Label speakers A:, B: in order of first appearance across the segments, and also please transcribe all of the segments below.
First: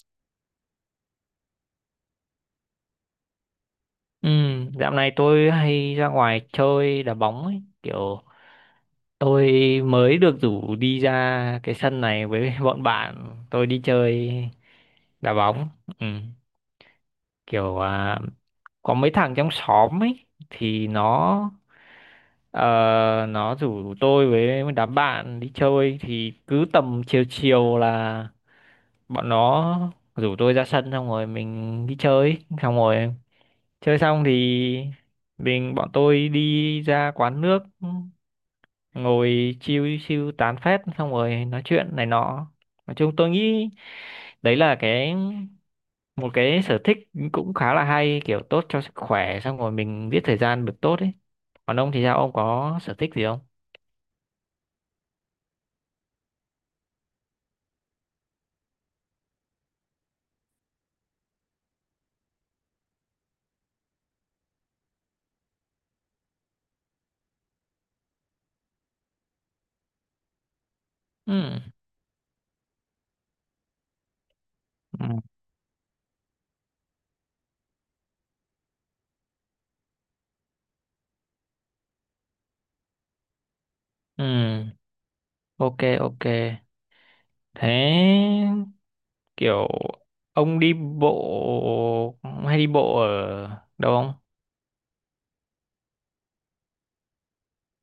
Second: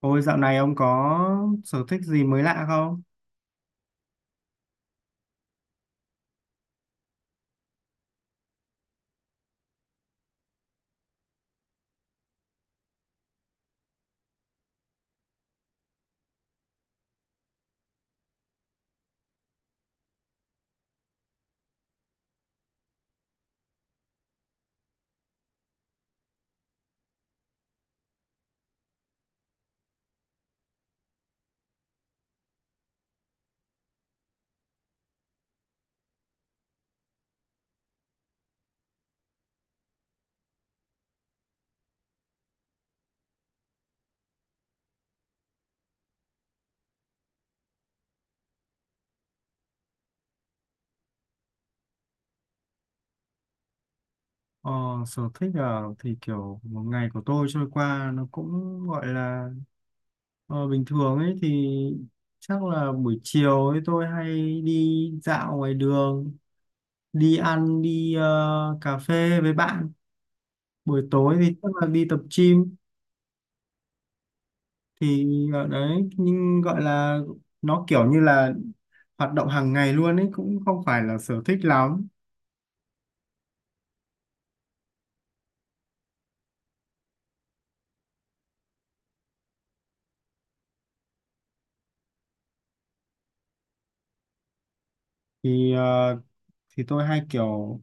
A: Ôi dạo này ông có sở thích gì mới lạ không?
B: Ừ, dạo này tôi hay ra ngoài chơi đá bóng ấy. Kiểu tôi mới được rủ đi ra cái sân này với bọn bạn. Tôi đi chơi đá bóng. Ừ, kiểu à, có mấy thằng trong xóm ấy thì nó ờ, nó rủ tôi với đám bạn đi chơi thì cứ tầm chiều chiều là bọn nó rủ tôi ra sân xong rồi mình đi chơi xong rồi chơi xong thì bọn tôi đi ra quán nước ngồi chill chill tán phét xong rồi nói chuyện này nọ. Nói chung tôi nghĩ đấy là một cái sở thích cũng khá là hay, kiểu tốt cho sức khỏe xong rồi mình giết thời gian được tốt ấy. Còn ông thì sao, ông có sở thích gì không?
A: Ờ, Sở thích à? Thì kiểu một ngày của tôi trôi qua nó cũng gọi là bình thường ấy, thì chắc là buổi chiều ấy tôi hay đi dạo ngoài đường, đi ăn, đi cà phê với bạn. Buổi
B: Ừ.
A: tối thì chắc là đi tập gym thì
B: Ừ.
A: ở đấy, nhưng gọi là nó kiểu như là hoạt động hàng ngày luôn ấy, cũng không phải là sở thích lắm.
B: Ừ. Ok, ok. Thế kiểu ông đi bộ hay đi bộ ở đâu?
A: Thì ờ, thì tôi hay kiểu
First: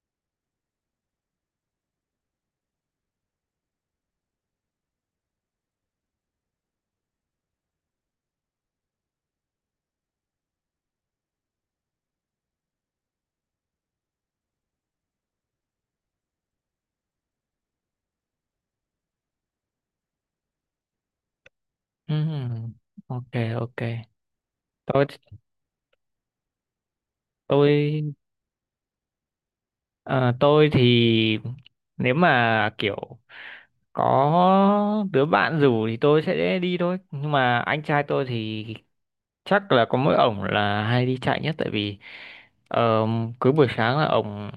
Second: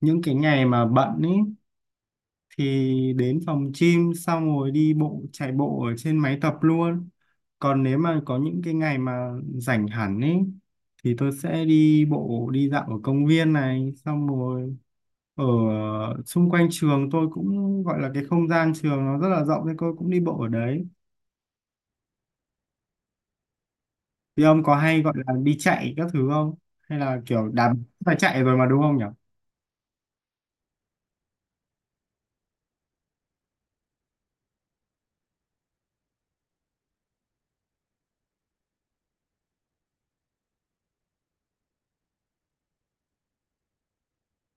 A: những cái ngày mà bận ý thì đến phòng gym xong rồi đi bộ chạy bộ ở trên máy tập luôn. Còn nếu mà có những cái ngày mà rảnh hẳn ý thì tôi sẽ đi bộ đi dạo ở công viên này, xong rồi ở xung quanh trường tôi cũng gọi là cái không gian trường nó rất là rộng nên tôi cũng đi bộ ở đấy.
B: Ừm, ok, ok.
A: Thì ông có hay
B: tôi
A: gọi là đi chạy các thứ không, hay là kiểu đạp,
B: tôi
A: phải chạy rồi mà đúng không nhỉ?
B: ờ, tôi thì nếu mà kiểu có đứa bạn rủ thì tôi sẽ đi thôi, nhưng mà anh trai tôi thì chắc là có mỗi ổng là hay đi chạy nhất, tại vì ờ, cứ buổi sáng là ổng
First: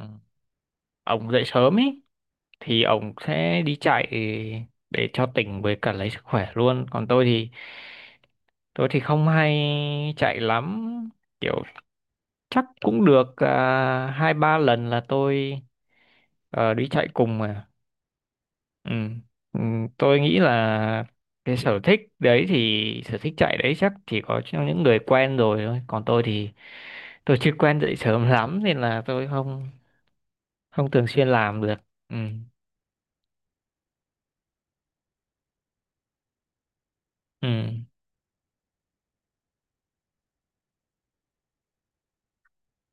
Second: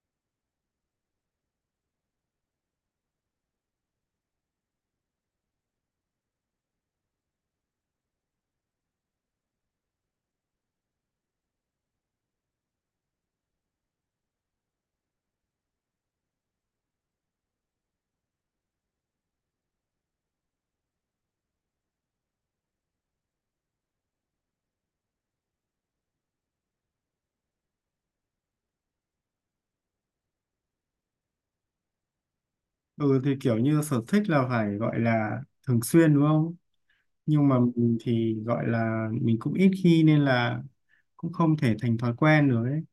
B: ổng dậy sớm ấy thì ổng sẽ đi chạy để cho tỉnh với cả lấy sức khỏe luôn. Còn tôi thì không hay chạy lắm, kiểu chắc cũng được à, hai ba lần là tôi đi chạy cùng mà. Ừ. Ừ, tôi nghĩ là cái sở thích đấy, thì sở thích chạy đấy chắc chỉ có cho những người quen rồi thôi. Còn tôi thì tôi chưa quen dậy sớm lắm nên là tôi không không thường xuyên làm được. Ừ.
A: Ừ, thì kiểu như sở thích là phải gọi là thường xuyên đúng không, nhưng
B: Ừ.
A: mà mình thì gọi là mình cũng ít khi, nên là cũng không thể thành thói quen nữa ấy.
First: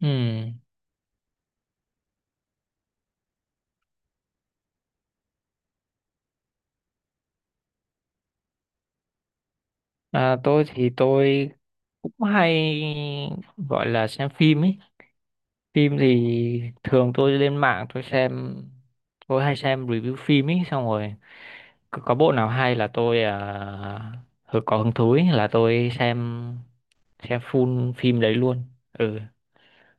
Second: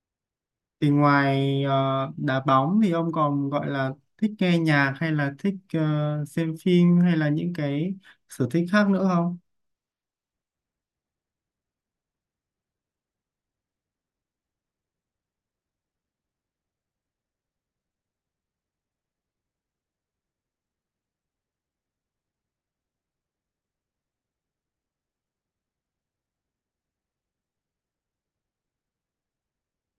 B: Ừ.
A: Thì ngoài đá bóng thì ông còn gọi là thích nghe nhạc hay là thích xem phim, hay là những cái sở thích khác nữa không?
B: À, tôi thì tôi cũng hay gọi là xem phim ấy. Phim thì thường tôi lên mạng tôi xem, tôi hay xem review phim ấy, xong rồi có bộ nào hay là tôi có hứng thú ý, là tôi xem full phim đấy luôn. Ừ,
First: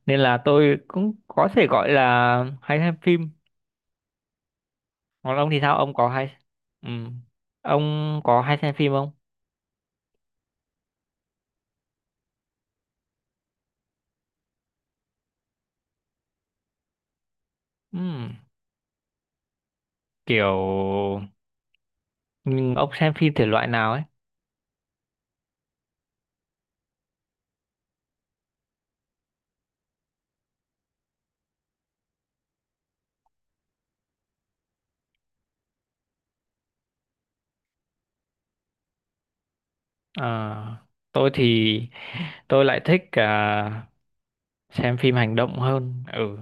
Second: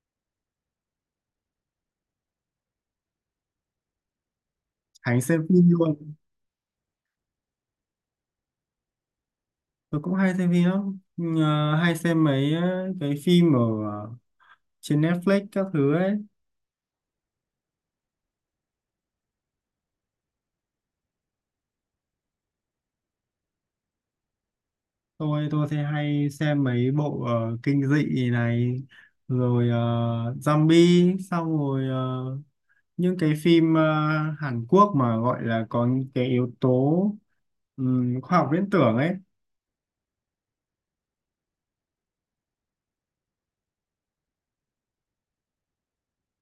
B: nên là tôi cũng có thể gọi là hay xem phim.
A: Hãy
B: Còn
A: xem
B: ông thì
A: phim
B: sao, ông có
A: luôn.
B: hay, ừ, ông có hay xem phim không?
A: Tôi cũng hay xem phim lắm. Ờ, hay xem mấy cái phim ở ờ, trên Netflix các thứ ấy.
B: Ừ. Kiểu nhưng ông xem phim thể loại nào ấy?
A: Tôi thì hay xem mấy bộ kinh dị này, rồi zombie, xong rồi những cái phim Hàn Quốc mà gọi là có những cái yếu tố khoa học viễn tưởng ấy.
B: Ờ, tôi thì tôi lại thích à, xem phim hành động hơn. Ừ,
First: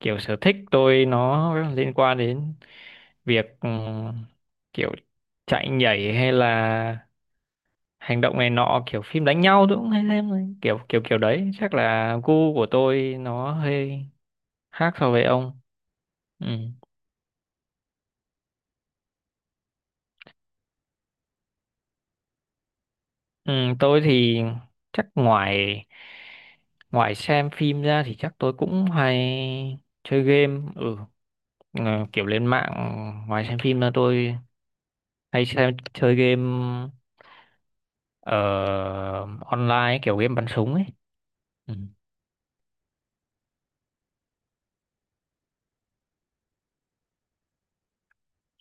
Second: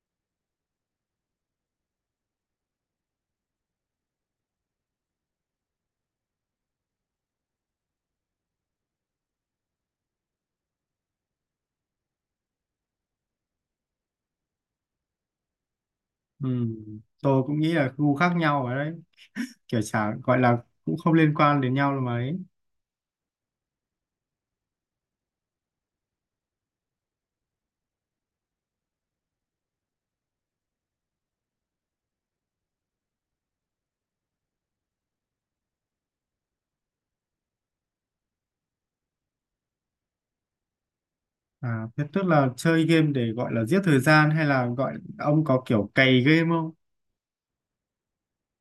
B: kiểu sở thích tôi nó liên quan đến việc kiểu chạy nhảy hay là hành động này nọ, kiểu phim đánh nhau tôi cũng hay xem này. Kiểu kiểu kiểu đấy chắc là gu của tôi nó hơi khác so với ông. Ừ.
A: Ừm, tôi cũng nghĩ là gu khác nhau ở đấy, kiểu chả gọi là cũng không liên quan đến nhau là mấy.
B: Ừ, tôi thì chắc ngoài ngoài xem phim ra thì chắc tôi cũng hay chơi game. Ừ. Ờ, kiểu lên mạng, ngoài xem phim ra tôi hay xem chơi game ờ, online, kiểu game bắn súng ấy. Ừ.
A: À thế tức là chơi game để gọi là giết thời gian, hay là gọi ông có kiểu cày game không?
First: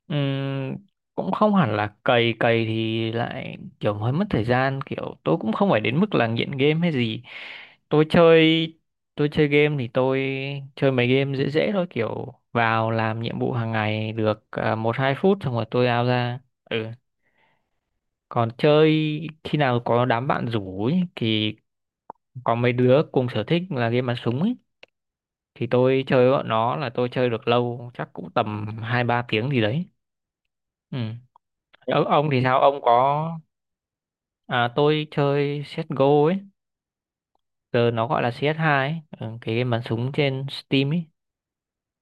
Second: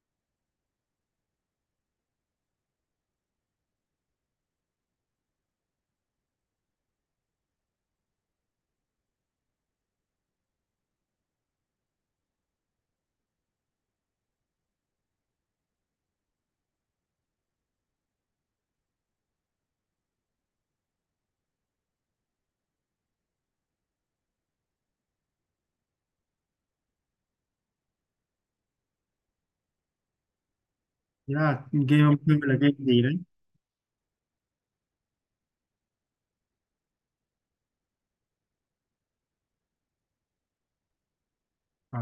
B: Ừm, cũng không hẳn là cày, cày thì lại kiểu hơi mất thời gian, kiểu tôi cũng không phải đến mức là nghiện game hay gì. Tôi chơi tôi chơi game thì tôi chơi mấy game dễ dễ thôi, kiểu vào làm nhiệm vụ hàng ngày được à, một hai phút xong rồi tôi out ra. Ừ, còn chơi khi nào có đám bạn rủ ấy, thì có mấy đứa cùng sở thích là game bắn súng ấy, thì tôi chơi bọn nó là tôi chơi được lâu, chắc cũng tầm hai ba tiếng gì đấy. Ừ.
A: Thế là game
B: Ô-
A: ông
B: ông
A: chơi
B: thì
A: là
B: sao
A: game
B: ông
A: gì đấy?
B: có, à, tôi chơi CSGO ấy, giờ nó gọi là cs hai ấy. Ừ, cái game bắn súng trên Steam ấy.
A: À,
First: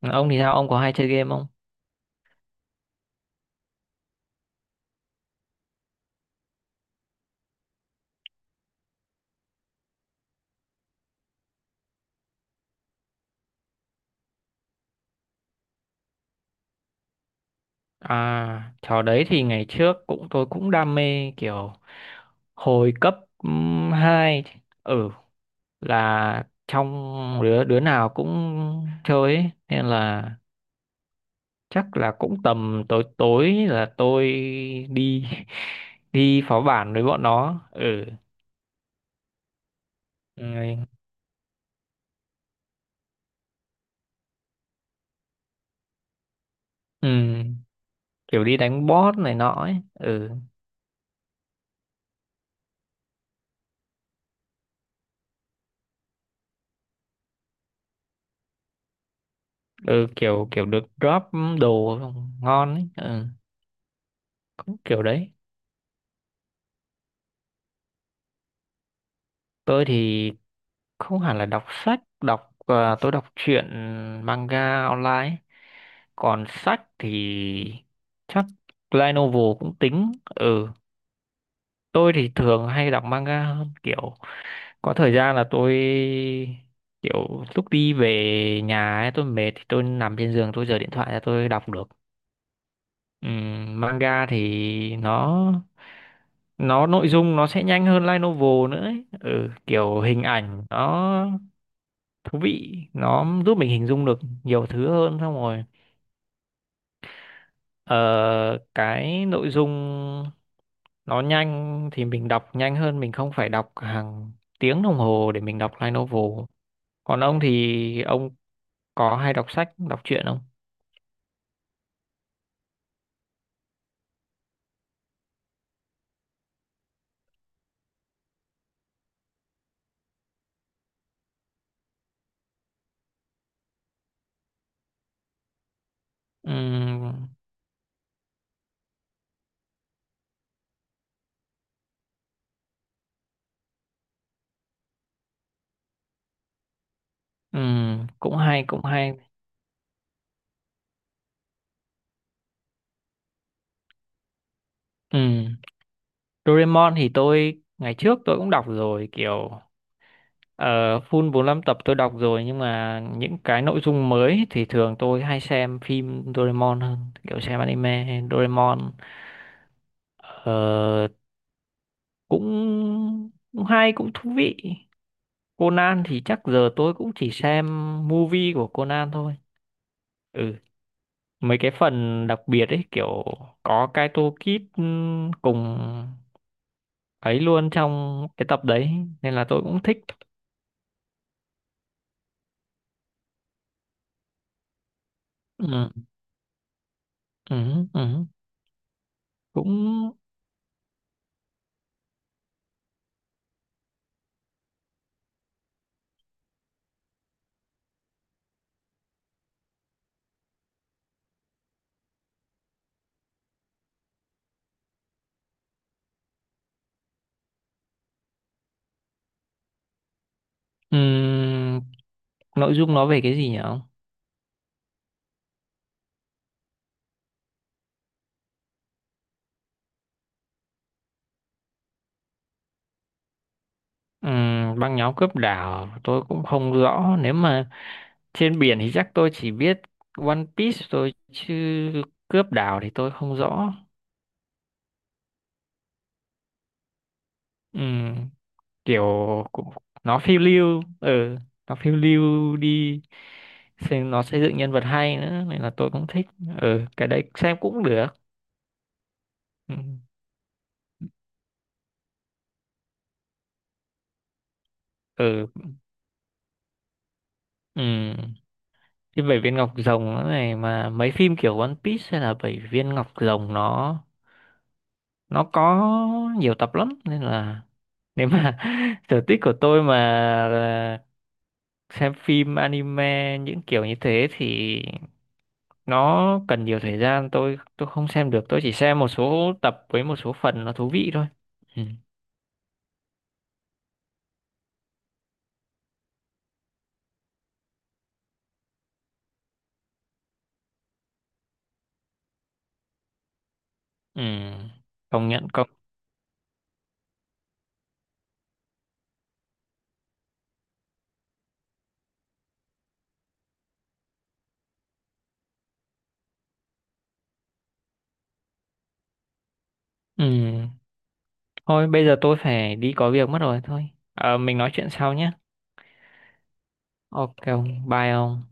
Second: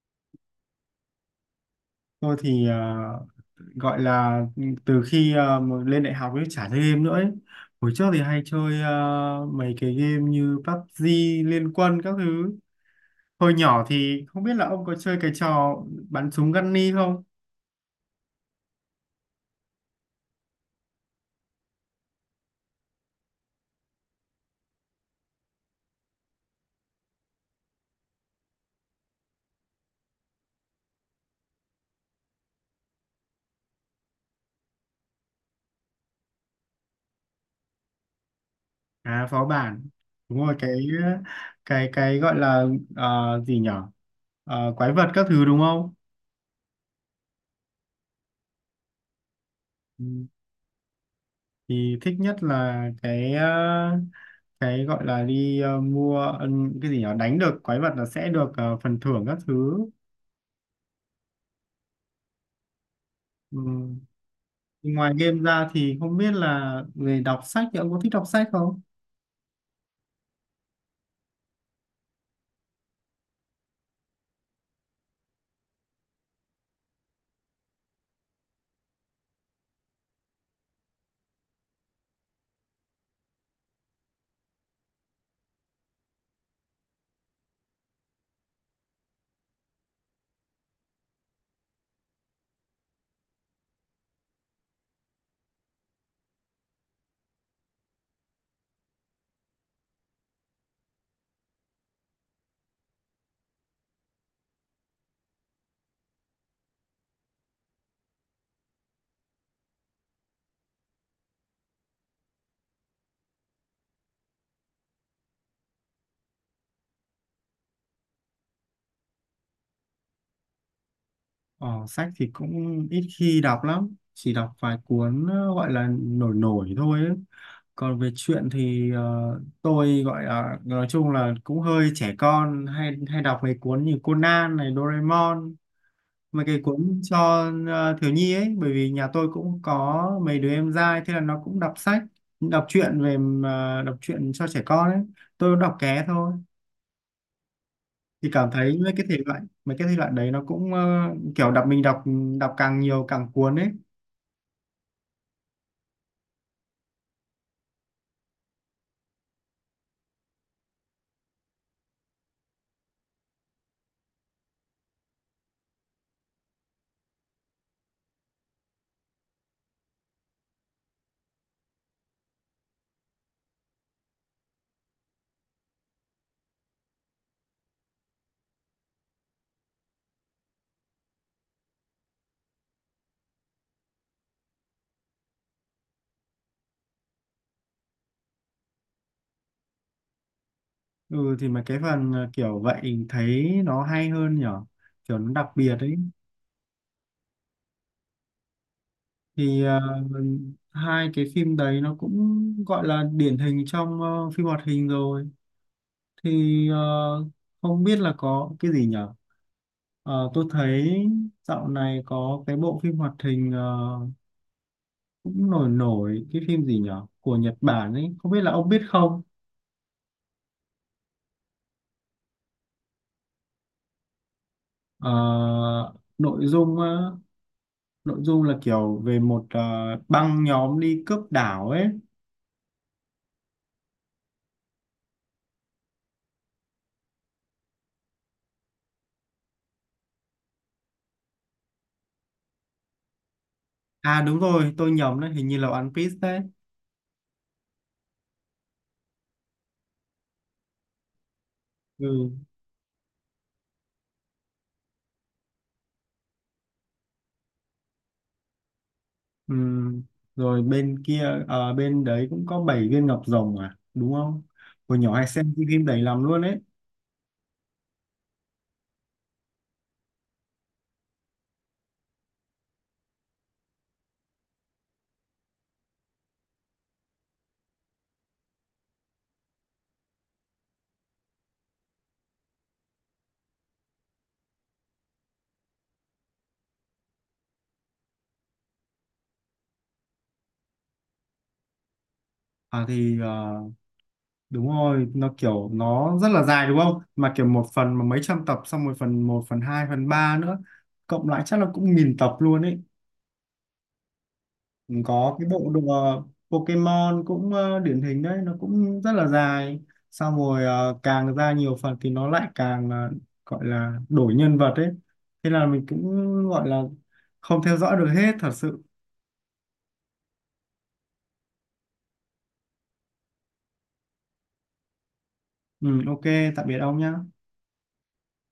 B: Ừ, ông thì sao ông có hay chơi game không?
A: tôi thì gọi là ừ, từ khi mà lên đại học ấy chả chơi game nữa ấy. Hồi trước thì hay chơi mấy cái game như PUBG, Liên Quân các thứ. Hồi nhỏ thì không biết là ông có chơi cái trò bắn súng Gunny không?
B: À, trò đấy thì ngày trước cũng tôi cũng đam mê, kiểu hồi cấp hai. Ừ, là trong đứa đứa nào cũng chơi ấy, nên là chắc là cũng tầm tối tối là tôi đi đi phó bản với bọn nó. Ừ.
A: À phó bản. Đúng rồi, cái
B: Rồi,
A: cái cái gọi là gì nhở? Ờ, quái vật các thứ đúng không?
B: ừ, kiểu đi đánh boss này nọ ấy.
A: Ừ.
B: Ừ.
A: Thì thích nhất là cái cái gọi là đi mua ừ, cái gì nhở, đánh được quái vật là sẽ được phần thưởng các thứ.
B: Ừ, kiểu kiểu được drop đồ ngon ấy. Ừ,
A: Ừ.
B: cũng kiểu
A: Ngoài
B: đấy.
A: game ra thì không biết là về đọc sách thì ông có thích đọc sách không?
B: Tôi thì không hẳn là đọc sách, đọc à, tôi đọc truyện manga online ấy. Còn sách thì chắc light novel cũng tính. Ừ, tôi thì thường hay đọc manga hơn, kiểu có thời gian là tôi kiểu lúc đi về nhà ấy, tôi mệt thì tôi nằm trên giường tôi giở điện thoại ra tôi đọc được. Manga thì nó nội dung nó sẽ nhanh hơn light novel nữa ấy. Ừ, kiểu hình ảnh nó thú vị, nó giúp mình hình dung được nhiều thứ hơn, xong rồi ờ, cái nội dung nó nhanh thì mình đọc nhanh hơn, mình không phải đọc hàng tiếng đồng hồ để mình đọc light novel. Còn ông thì ông có hay đọc sách đọc truyện không?
A: Ờ, sách thì cũng ít khi đọc lắm, chỉ đọc vài cuốn gọi là nổi nổi thôi ấy. Còn về truyện thì tôi gọi là nói chung là cũng hơi trẻ con, hay hay đọc mấy cuốn như Conan này, Doraemon, mấy cái cuốn
B: Ừm,
A: cho thiếu nhi ấy, bởi vì nhà tôi cũng có mấy đứa em trai, thế là nó cũng đọc sách, đọc truyện về đọc truyện cho trẻ con ấy. Tôi cũng đọc ké thôi. Thì
B: cũng
A: cảm
B: hay
A: thấy
B: cũng
A: mấy cái
B: hay.
A: thể loại, mấy cái thể loại đấy nó cũng kiểu đọc, mình đọc đọc càng nhiều càng cuốn ấy.
B: Ừm, Doraemon thì tôi ngày trước tôi cũng đọc rồi, kiểu ờ, full 45 tập tôi đọc rồi, nhưng mà những cái nội dung mới thì thường tôi hay xem phim Doraemon hơn, kiểu xem anime Doraemon. Ờ, cũng cũng hay cũng thú vị. Conan thì chắc giờ tôi cũng chỉ xem movie của Conan thôi. Ừ, mấy cái phần đặc biệt ấy, kiểu có cái toolkit cùng ấy luôn trong cái tập đấy, nên là tôi cũng thích.
A: Ừ, thì mấy cái phần kiểu vậy thấy nó hay hơn nhở, kiểu nó đặc biệt
B: Ừ,
A: ấy.
B: ừ, ừ.
A: thì ờ,
B: Cũng
A: Hai cái phim đấy nó cũng gọi là điển hình trong phim hoạt hình rồi. thì ờ, Không biết là có cái gì nhở. Ờ, tôi thấy dạo này có cái bộ phim hoạt hình cũng nổi nổi, cái phim gì nhở của Nhật Bản ấy, không biết là ông biết không?
B: ừm, nội dung nó về cái gì nhỉ ông?
A: Ờ, nội dung á, nội dung là kiểu về một băng nhóm đi cướp đảo ấy.
B: Băng nhóm cướp đảo tôi cũng không rõ, nếu mà trên biển thì chắc tôi chỉ biết One Piece thôi, chứ cướp đảo thì tôi không rõ.
A: À đúng rồi, tôi nhầm đấy, hình như là One Piece đấy.
B: Ừ. Kiểu cũng nó phiêu lưu, ừ, nó phiêu
A: Ừ.
B: lưu đi, xem nó xây dựng nhân vật hay nữa nên là tôi cũng thích. Ừ, cái đấy xem cũng được. Ừ.
A: Ừm, rồi bên kia bên đấy cũng có bảy viên ngọc rồng à đúng không? Hồi nhỏ hay
B: Ừ.
A: xem cái phim đấy lắm luôn ấy.
B: Ừ. Cái bảy viên ngọc rồng nó này, mà mấy phim kiểu One Piece hay là bảy viên ngọc rồng nó có nhiều tập lắm nên là nếu mà sở thích của tôi mà là xem phim anime những kiểu như thế thì nó cần nhiều thời gian, tôi không xem được, tôi chỉ xem một số tập với một số phần nó thú vị thôi. Ừ.
A: à thì ờ, Đúng rồi, nó kiểu nó rất là dài đúng không, mà kiểu một phần mà mấy trăm tập, xong rồi phần một phần hai phần ba nữa, cộng lại chắc là cũng nghìn tập luôn ấy.
B: Ừ. Công
A: Có cái
B: nhận, công.
A: bộ đùa Pokemon cũng điển hình đấy, nó cũng rất là dài, xong rồi càng ra nhiều phần thì nó lại càng gọi là đổi nhân vật ấy, thế là mình cũng gọi là không theo dõi được hết thật sự.
B: Ừ. Thôi bây giờ tôi phải đi có việc mất rồi, thôi. Ờ, mình nói chuyện sau nhé.
A: Ừ, ok, tạm biệt ông nhé.
B: Ok, ông bye ông.